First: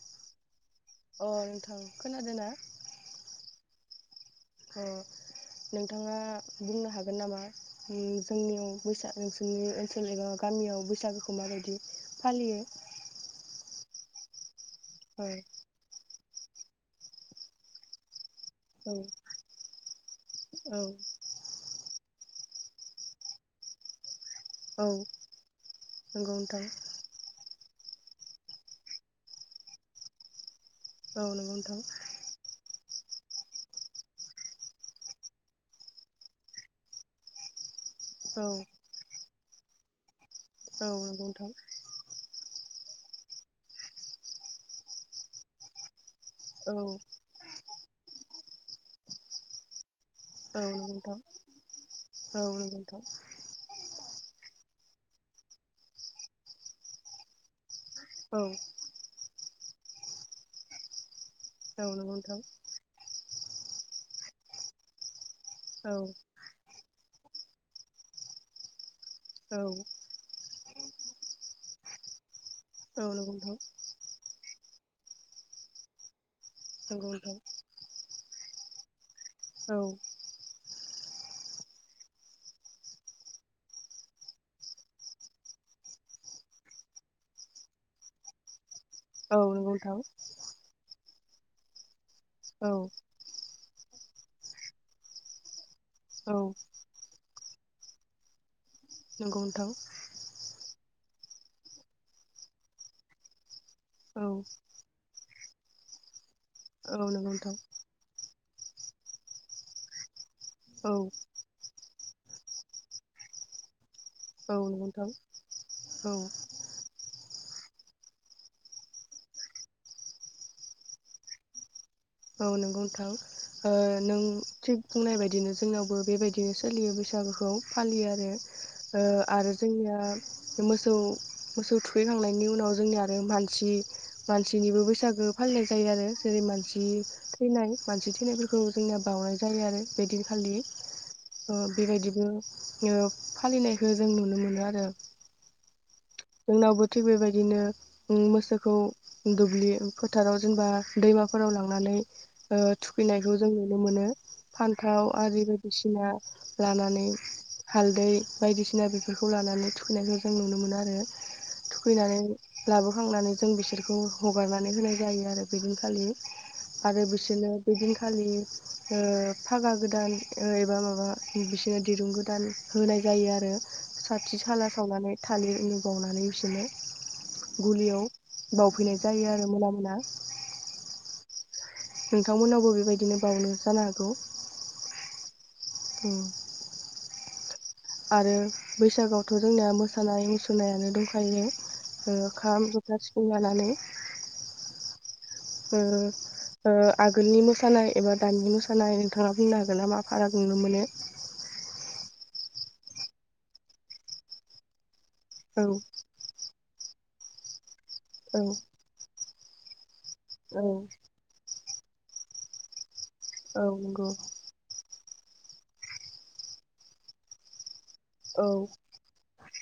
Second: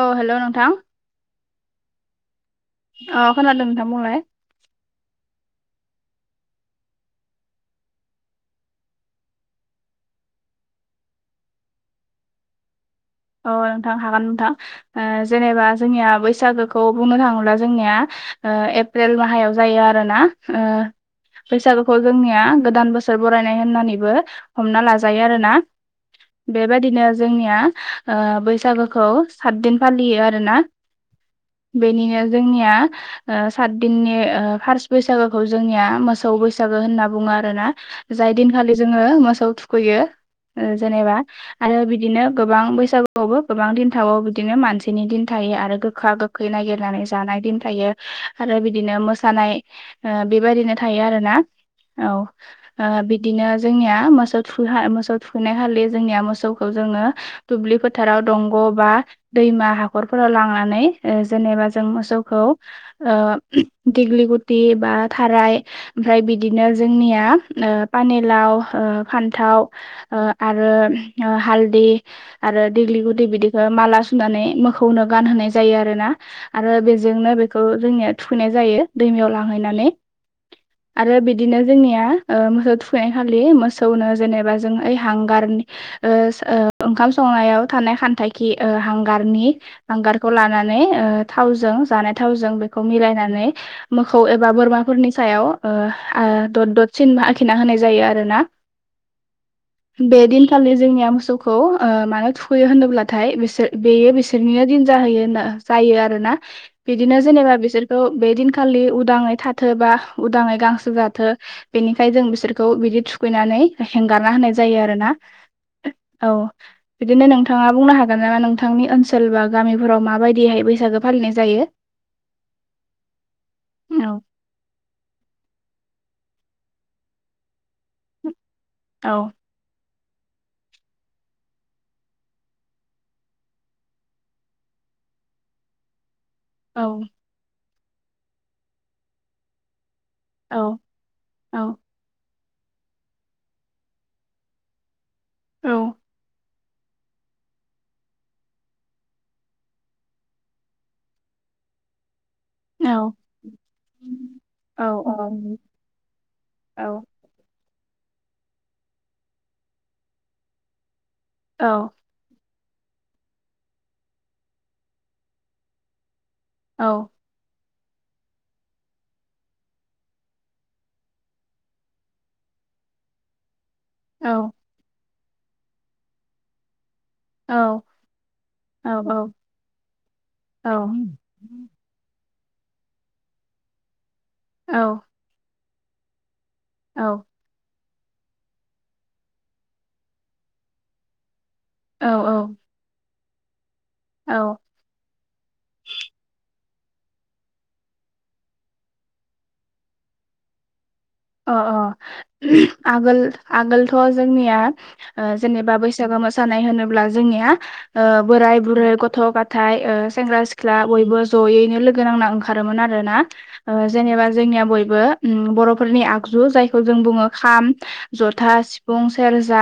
औ हेलौ नोंथां। अ नोंथां खोनादों ना? अ खोनादों नोंथां बुंलाय। औ। नोंथाङा बुंनो हागोन नामा? जोंनियाव बैसागुनि ओनसोलनि एबा गामियाव बैसागुखौ माबायदि फालियो? अ नोंथां हागोन नोंथां ओ औ जेनेबा जोंनिया बैसागु। बैसागुखौ बुंनो थाङोब्ला जोंनिया। ओ एप्रिल मायाव जायो आरो ना ओ औ बैसागु। खौ जोंनिया गोदान बोसोर बरायनाय होननानैबो। हमना औ लाजायो आरोना नंगौ नोंथां बेबायदिनो जोंनिया। ओ बैसागुखौ साददिन फालियो आरोना औ नंगौ नोंथां बेनिनो जोंनिया। ओ साददिननि फारस बैसागुखौ जोंनिया मोसौ बैसागु होनना बुङो आरो ना। जाय औ दिनखालि जोङो मोसौ थुखैयो ओ औ जेनेबा नंगौ नोंथां आरो बिदिनो गोबां बै बैसागु आवबो गोबां दिन थाबाबो बिदिनो मानसिनि दिन थायो आरो गोखा गो खै औ नागिरनानै जानाय दिन थायो आरो बिदिनो मोसानाय ओ बेबायदिनो नंगौ थायो नोंथां आरो ना औ नंगौ ओ नोंथां बिदिनो जोंनिया मो मोसौ थुखैखा मोसौ थुखैनाय खालि जोंनिया मोसौखौ जोङो दुब्लि फोद फोथाराव औ दंग' बा दैमा हाखरफोराव लांनानै ओ जेनेबा जों औ नंगौ नोंथां मोसौखौ ओ दिग्लि गुति बा थाराय औ ओमफ्राय बिदिनो जोंनिया ओ पानेलाव ओ औ फान्थाव ओ आरो हालदि आरो देग्लि औ गुदि नंगौ नोंथां बिदिखौ माला सुनानै मोखौनो गानहोनाय जायो आरो ना? आरो नंगौ बेजोंनो नोंथां बेखौ जोंनिया थुखैनाय जायो दैमायाव औ लांहैनानै। आरो बिदिनो जोंनिया ओ मोसौ थुखैनाय खालि मोसौनो जेनेबा जों ओइ हांगारनि ओस ओ ओंखाम संनायाव थानाय खान्थाखि ओ औ हांगारनि नंगौ नोंथां हांगारखौ लानानै ओ थावजों जानाय थावजों औ बेखौ मिलायनानै मोखौ एबा बोरमाफोरनि सायाव ओ ओ औ दद ददसिन आखिना होनाय जायो आरो ना। नंगौ नोंथां बे दिनखालि जोंनिया मोसौ खौ मानो थुखैयो होनोब्लाथाय बिसोर बेयो औ बिसोरनिनो दिन जाहोयो होनना जायो आरोना। औ नंगौ बिदिनो नोंथां जेनेबा बिसोरखौ बे दिनखालि उदाङै थाथोबा उदाङै गांसो औ जाथो बेनिखाय जों बिसोरखौ बिदि थुखैनानै हेंगारना होनाय औ जायो नंगौ आरो ना नोंथां औ बिदिनो नों थाङा बुंनो हागोन नामा नोंथांनि ओनसोल बा गामिफोराव माबायदिहाय बैसागो फालिनाय जायो? औ नोंगौ नोंथां ओ नों औ थिग बुंनाय बायदिनो जोंनावबो बेबायदिनो सोलियो बैसागुखौ फालियो आरो औ ओ आरो जोंनिया मोसौ मोसौ थुखैखांनायनि उनाव जोंनिया आरो मानसि मानसिनिबो बैसागो फालिनाय जायो आरो जेरै मानसि औ थैनाय मानसि थैनायफोरखौ जोंनिया बावनाय जायो आरो बेदिनखालि औ ओ औ बेबायदिबो ओ फालिनायखो जों नुनो मोनो आरो औ। जोंनावबो थिग बेबायदिनो ओम मोसौखौ दुब्लि फोथाराव जेनेबा दैमाफो राव लांनानै ओ औ थुखैनायखौ जों नुनो मोनो। औ फान्थाव आरि बायदिसिना लानानै हालदै बायदिसिना बेफोरखौ लानानै थुखैनायखौ जों नुनो मोनो आरो औ थुखैनानै लाबोखांनानै जों बिसोरखौ हगारनानै होनाय जायो आरो बे दिनखालि। आरो औ बिसोरनो बेदिनखालि ओ फागा गोदान ओ एबा माबा बिसोरनो दिरुं गोदान होनाय जायो आरो साथि औ खाला सावनानै थालिर उनु बावनानै बिसोरनो औ गुलियाव औ बावफैनाय जायो आरो मोना मोना। होम। नोंथांमोननावबो बेबायदिनो बावनो जानो हागौ। औ। बुं। औ। आरो बैसागोआवथ' जोंनिया मोसानाय मुसुरनायानो दंखायो। औ ओ खाम ज'था सिफुं लानानै औ ओ ओ आगोलनि मोसानाय एबा दानि मोसानाय नोंथाङा बुंनो हागोन ना मा फाराग नुनो मोनो? अ अ आगोल आगोलथ' जोंनिया ओ औ जेनेबा बैसागो मोसानाय होनोब्ला जोंनिया ओ औ बोराय बुरै गथ' गा थाय ओ सेंग्रा औ सिख्ला बयबो ज'यैनो लोगो नांना ओंखारोमोन आरो रो ना औ ओ नंगौ जेनेबा जोंनिया बयबो उम बर'फोरनि आगजु जायखौ जों बुङो खाम औ जथा सिफुं सेरजा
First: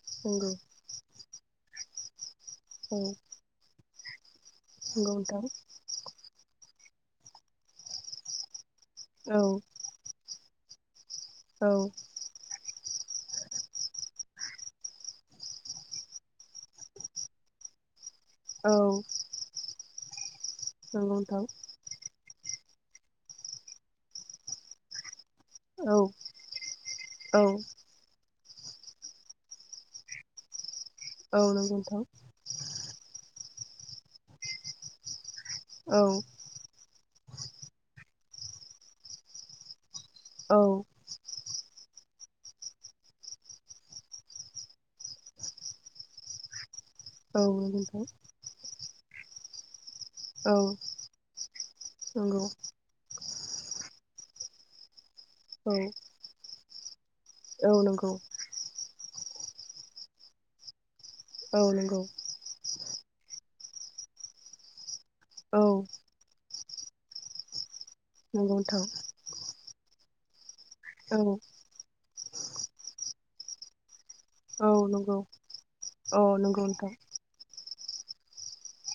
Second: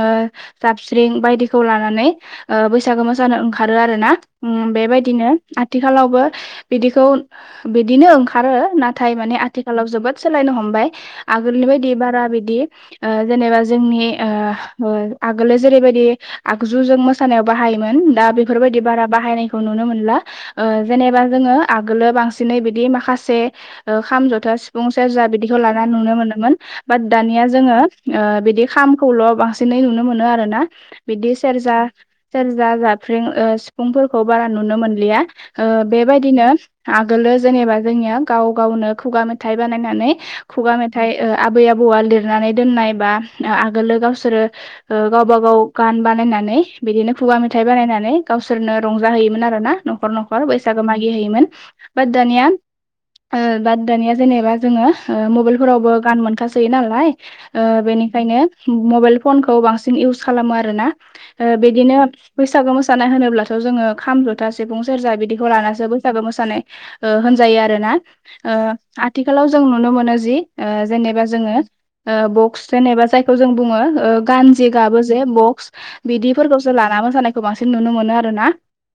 ओ नंगौ जाबस्रिं बायदिखौ लानानै ओ औ बैसागो मोसानो ओंखारो आरो ना उम नंगौ बेबायदिनो नोंथां आथिखालावबो बिदिखौ बिदिनो ओंखारो नाथाय माने औ आथिखालाव जोबोद सोलायनो हमबाय आगोलनि औ बायदि बारा बिदि ओ जेनेबा जोंनि ओ आगोलो जेरैबायदि आगजुजों मोसानायाव बाहायोमोन दा औ बेफोरबायदि बारा बाहायनायखौ नुनो मोनला ओ नंगौ जेनेबा नोंथां जोङो आगोलो बांसिन दिनै बिदि माखासे ओ खाम जथा सिफुं सेरजा बिदि जलाना औ नुनो मोनदोंमोन बाद औ दानिया जोङो ओ बे दि खामखौल' बांसिनै नुनो मोनो आरो ना बिदि नंगौ सेरजा नोंथां सेरजा जा स्रिं ओ सिफुंफोरखौ बारा नुनो मोनलिया ओ औ औ बेबायदिनो आगोलो जेनेबा जोंनिया गाव गावनो खुगा मेथाइ बानायनानै खुगा मेथाइ ओ आबै आ बौआ लिरनानै दोननाय बा आगोलो गावसोरो ओ गावबा गाव गान बानायनानै बिदिनो खुगा औ मेथाइ नंगौ नोंथां बानायनानै गावसोरनो रंजा होयोमोन आरो ना। न'खर न'खर औ बैसागो मागि हैैयोमोन। बाद नंगौ दानिया ओ बाद दानिया जेनेबा जोङो ओ औ मबाइलफोरावबो गान मोनखासोयो नालाय ओ औ नंगौ बेनिखायनो मबाइल फनखौ बांसिन इउस खालामो आरोना। ओ औ बिदिनो नंगौ बैसागु मोसानाय होनोब्लाथ' जोङो खाम, जथा, सिफुं, सेरजा बिदिखौ औ लानासो बैसागो मोसानाय ओ होनजायो आरो ना। नंगौ नोंथां। थिखालाव जों नुनो मोनो जि ओ जेनेबा औ जोङो ओ बक्स जेनेबा जायखौ जों बुङो ओ गानजे औ गाबो नंगौ जे बक्स औ नंगौ बिदिफोरखौसो नोंथां लाना मोसानायखौ बांसिन नुनो मोनो आरो ना।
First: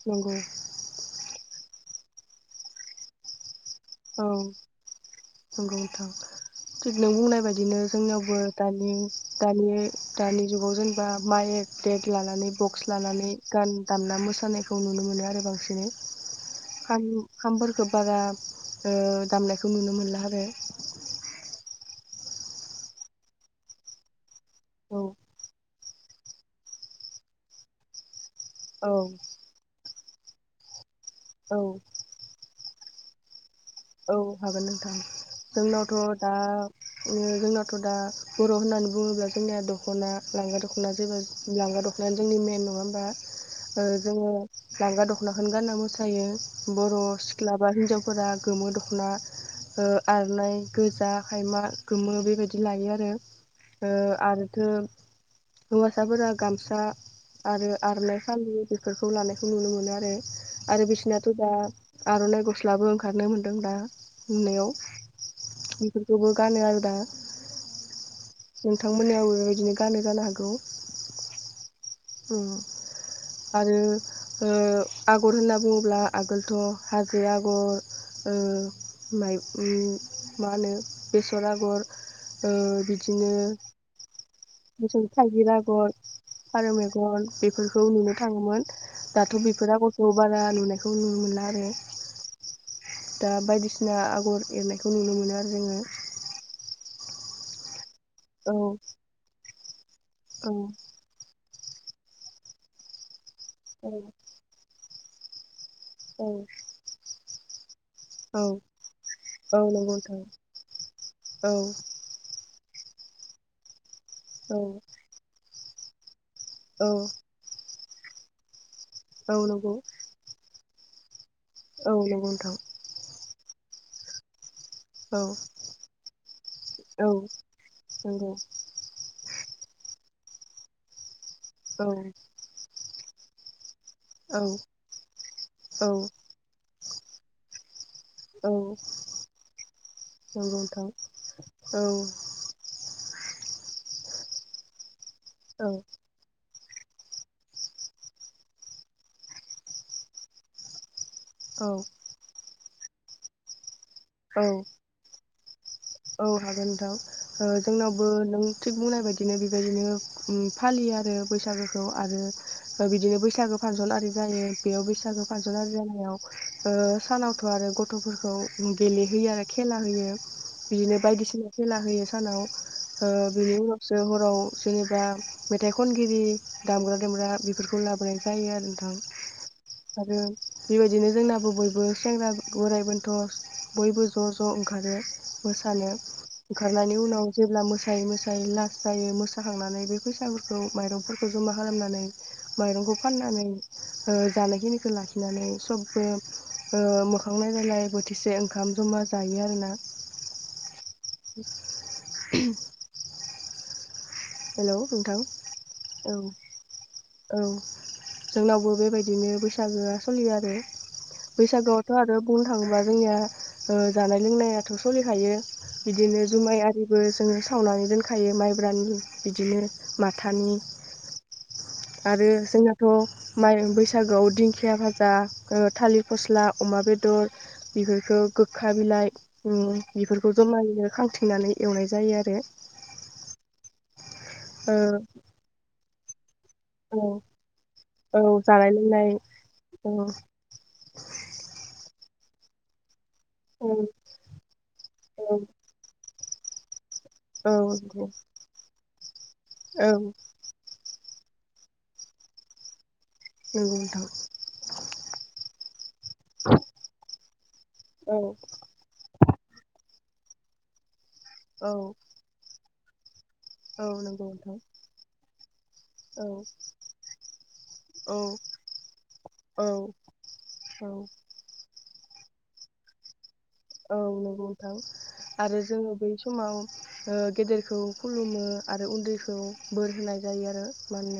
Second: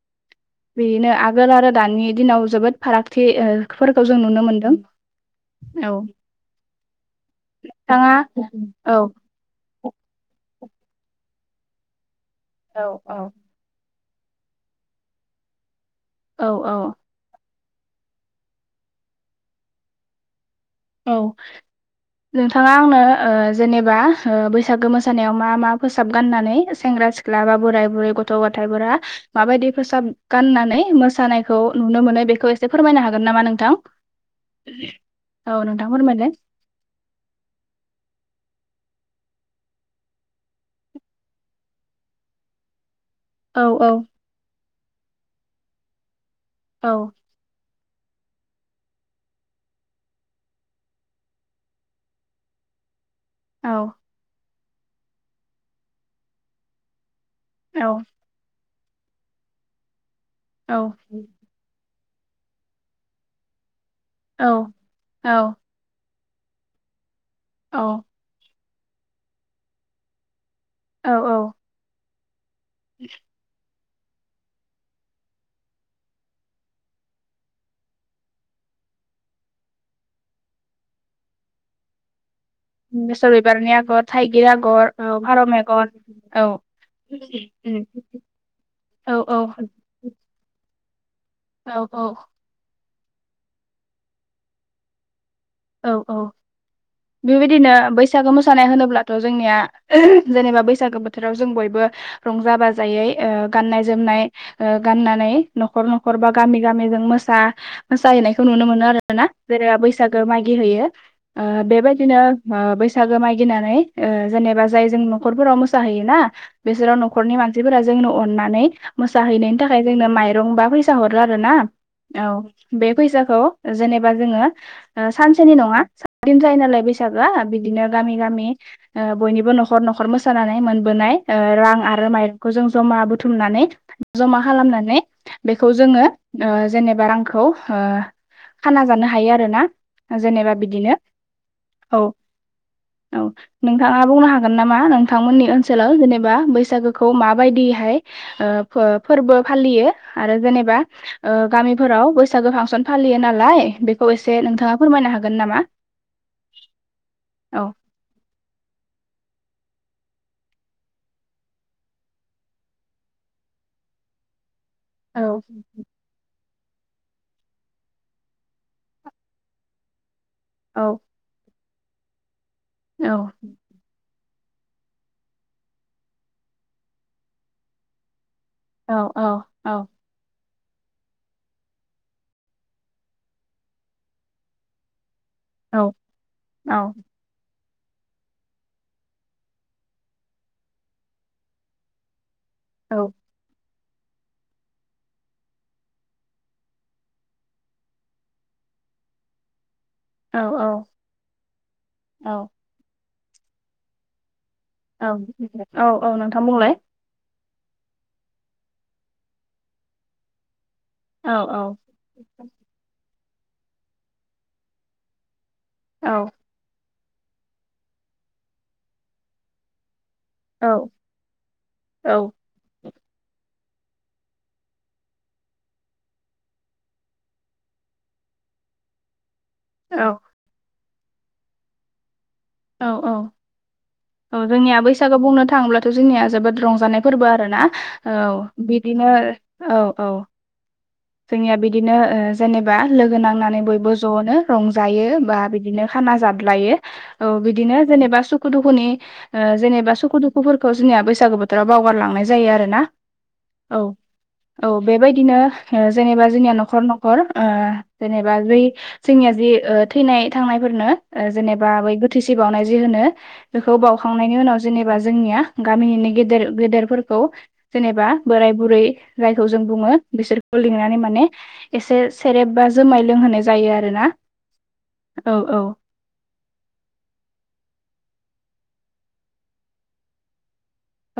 नंगौ। आगोल आरो दानि दिनाव जोबोद फारागथि ओ फोरखौ जों औ नुनो मोनदों। नंगौ औ नोंथां। थिग नों बुंनाय बायदिनो नोंथाङा जोंनियावबो दानि औ दानि दानि नि जुगाव जेनेबा माइक देग लानानै औ बक्स लानानै गान दामना मोसानायखौ नुनो मोनो आरो बांसिनै औ खाम-खामफोरखौ बारा ओ दामनायखौ नुनो मोनला आरो। औ। नोंथाङा आंनो ओ जेनेबा ओ बैसागो औ मोसानायाव मा मा फोसाब गाननानै सेंग्रा सिख्ला बा बोराय बुरै ग गथ' गथायफोरा औ माबायदि फोसाब गाननानै मोसानायखौ औ नुनो मोनो बेखौ एसे फोरमायनो हागोन नामा‌ नों? औ हागोन नोंथां नोंथां जोंनावथ' दा फोरमायलाय ओ जोंनावथ' दा होननानै बुङोब्ला जोंनिया दख'ना लांगा दख'ना जेबो लांगा दख'नायानो जोंनि मेन नङा होमबा? औ ओ औ जोङो लांगा दख'नाखोनो गानना मोसायो औ बर' सिख्ला बा हिनजावफोरा गोमो दख'ना ओ आरनाइ गोजा, खायमा, गोमो बेबायदि लायो आरो। औ ओ आरोथो हौवासाफोरा गामसा आरो औ आरनाइ फालि बेफोरखौ लानायखौ नुनो मोनो आरो। औ आरो बिसनाथ' दा आर'नाइ गस्लाबो ओंखारनो मोनदों दा नुनायाव औ बेफो खौबो गानो आरो दा औ। नोंथांमोनाबो बिदिनो गानो जानो हागौ। औ औ। उम। [unintelligible] आरो ओ आग'र होनना बुङोब्ला आगोलथ' हाजो आग'र ओ माइ ओम मा होनो बेसर आग'र ओ बिदिनो बेसर बिबारनि आगर थाइगिर आगर [unintelligible] औ फारौ थायगिर आग'र मेगन औ फारौ मेग गन बेफोरखौ उम नुनो थाङोमोन। औ दाथ' औ बेफोर आग'रखौ बारा नुनायखौ नुनो ला आरो। औ औ दा बायदिसिना आगर एरनायखौ नुनो मोनो आरो जोङो। बेबादिनो बैसागो औ मोसानाय होनोब्लाथ' जोंनिया ओ औ जेनेबा बैसागो बोथोराव जों बयबो बो रंजा बाजायै ओ गाननाय जोमनाय ओ गाननानै न'खर न'खर औ बा गामि गामि जों औ मोसा-मोसाहैनायखौ नुनो मोनो आरो ना। औ जेनेबा नंगौ बैसाग नोंथां गो मागि होयो। औ ओ बेबायदिनो ओ बैसागो मागिनानै ओ औ जेनेबा जाय जों न'खरफोराव मोसाहैयोना औ बिसोराव न'खरनि मानसिफोरा जोंनो अनानै औ मोसाहैनायनि नंगौ थाखाय जोंनो माइरं बा फैसा हर रो आरो ना औ नंगौ नोंथां बे फैसाखौ जेनेबा जोङो ओ औ सानसेनि नङा साद दिन जायो नालाय औ बैसागोआ बिदिनो गामि नंगौ गामि ओ बयनिबो न'खर न'खर मोसानानै मोनबोनाय ओ रां औ आरो माइरंखौ जों जमा बुथुमनानै जमा औ खालामनानै बेखौ जोङो ओ जेनेबा रांखौ ओ औ खाना जानो हायो आरो ना नंगौ नोंथां औ औ नोंथाङा बुंनो हागोन नामा नोंथांमोननि औ ओनसोलाव जेनेबा बै सागोखौ माबायदियैहाय ओ फो-फोरबो फालियो आरो जेनेबा ओ गामिफोराव बैसागो फांसन फालियो नालाय बेखौ एसे औ औ नोंथाङा फोरमायनो हागोन नामा? औ हागोन नोंथां ओ औ जोंनावबो नों थिग बुंनाय बायदि बिदिनो बेबायदिनो उम फालियो आरो बैसागोखौ आरो ओ बिदिनो बैसागो फांसन आरि जायो बेयाव बैसागु औ फांसन आरि जानायाव ओ सानावथ' आरो गथ'फोरखौ गेलेहैयो आरो खेला होयो बिदिनो औ बायदिसिना खेला होयो सानाव ओ औ बेनि उनावसो ह रआव जेनेबा मेथाइ खनगिरि दामग्रा देग्रा बेफोरखौ लाबोनाय जायो आरो औ औ औ नोंथां आरो बेबायदिनो जोंनाबो बयबो सेंग्रा बोराइ बन्थ' बयबो ज' ज' ओंखारो औ मोसानो औ ओंखारनायनि उनाव जेब्ला मो सायै मोसायै लास जायो मोसाखांनानै बे फैसाफोरखौ माइरंफोरखौ जमा खालामनानै औ माइरंखौ फाननानै ओ जानायखिनिखौ लाखिनानै सबबो ओ मोखां नायलायलाय बोथिसे ओंखाम जमा जायो आरोना औ औ [inaudible] हेलौ औ नोंथां औ औ नोंथां बुंलाय औ जोंनावबो बेबायदिनो बैसागोआ सोलियो आरो औ औ बैसागोआवथ' आरो बुंनो थाङोब्ला जोंनिया ओ जानाय लोंनायाथ' सोलिखायो औ बिदिनो जुमाय आरिबो जोङो सावनानै दोनखायो माइब्रानि बिदिनो माथानि औ औ आरो जोंना थ' माइ बैसागोआव दिंखिया भाजा ओ थालिर, फस्ला, अमा बेदर बेफोरखौ गोखा बिलाइ उम औ बेफोरखौ जमायैनो खांथिंनानै एवनाय जायो आरो औ औ औ जोंनिया बैसागु बुंनो थाङोब्लाथ' जोंनिया जोबोद ओ रंजानाय फोरबो आरोना औ बिदिनो औ औ जोंनिया बिदिनो ओ जेनेबा लोगो नांनानै बयबो औ ज'नो रंजायो बा बिदिनो खाना जाल्दायो औ बिदिनो जेनेबा सुखु दुखुनि ओ औ जेनेबा नंगौ सुखु दुखुफोरखौ जोंनिया बै सागु बोथोराव बावगारलांनाय जायो आरोना औ नोंथां औ बेबायदिनो ओ जेनेबा जोंनिया न'खर न'खर ओ औ जेनेबा जै जोंनिया जि ओ थैनाय थांनायफोरनो ओ जेनेबा औ बै गोथैसि बावनाय जि होनो बेखौ औ नंगौ बावउखांनायनि उनाव नोंथां जेनेबा जोंनिया गामिनिनो औ गेदेर गेदेरफोरखौ जेनेबा औ बोराय बुरै जायखौ जों औ बुङो बिसोरखौ लिंनानै माने एसे सेरेब बा जुमाय लोंहो औ नंगौ नोंथां आरो औ जोङो बै समाव गेदेरखौ खुलुमो आरो उन्दैखौ बोर होनाय जायो आरो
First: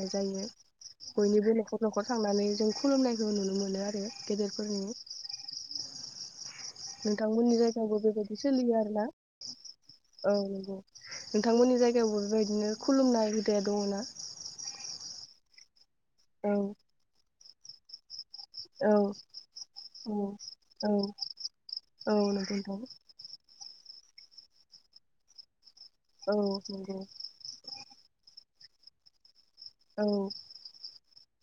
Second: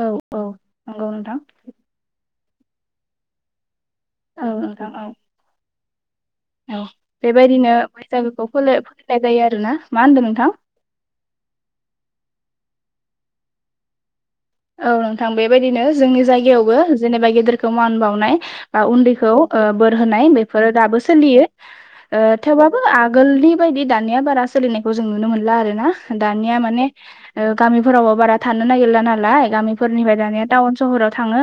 औ औ जायो नंगौ नोंथां बयनिबो न'खर न'खर थांनानै जों खुलुमनायखौ नुनो मोनो आरो औ नोंथां गेदेरफोरनि औ औ नोंथांमोननि बेबायदिनो जायगायावबो बेबायदि बैसागोखौ सोलियो आरोना फलिनाय जायो आरो ना मा होनदों औ नोंथां। नंगौ नोंथांमोननि जायगायावबो बेबायदिनो खुलुमनाय हुदाया दङ ना? औ नोंथां बेबायदिनो जोंनि औ जायगायावबो जेनेबा गेदेरखौ मान बावनाय बा औ उन्दैखौ बोर होनाय बेफोरो औ औ दाबो सोलियो औ ओ नंगौ नोंथां थेवबाबो आगोलनि बायदि दा दानिया बारा सोलिनायखौ जों नुनो मोनला आरोना औ दानिया मानि नंगौ गामि फोरावबो बारा थानो नागिरला नालाय औ गामिफोरनिफ्राय दानिया टाउन सहराव थाङो।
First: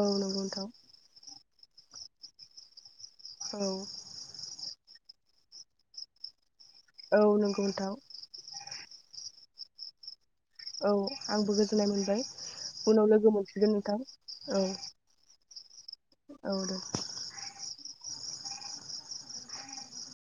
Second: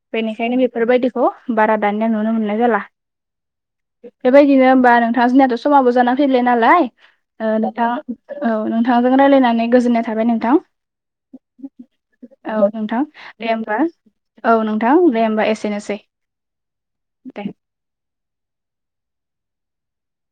औ नंगौ बेनिखायनो नोंथां बेफोरबायदिखौ बारा दानिया नुनो मोननाय जाला औ बेबायदिनो होमबा नोंथां जनियाथ' समाबबो जाना फैलाय नालाय औ ओ नंगौ नोंथां औ नोंथांजों रायलायनानै गोजोननाय थाबाय नोंथां। औ आंबो गो औ नोंथां दे होमबा औ नोंथां दे होमबा एसेनोसै। औ दे। दे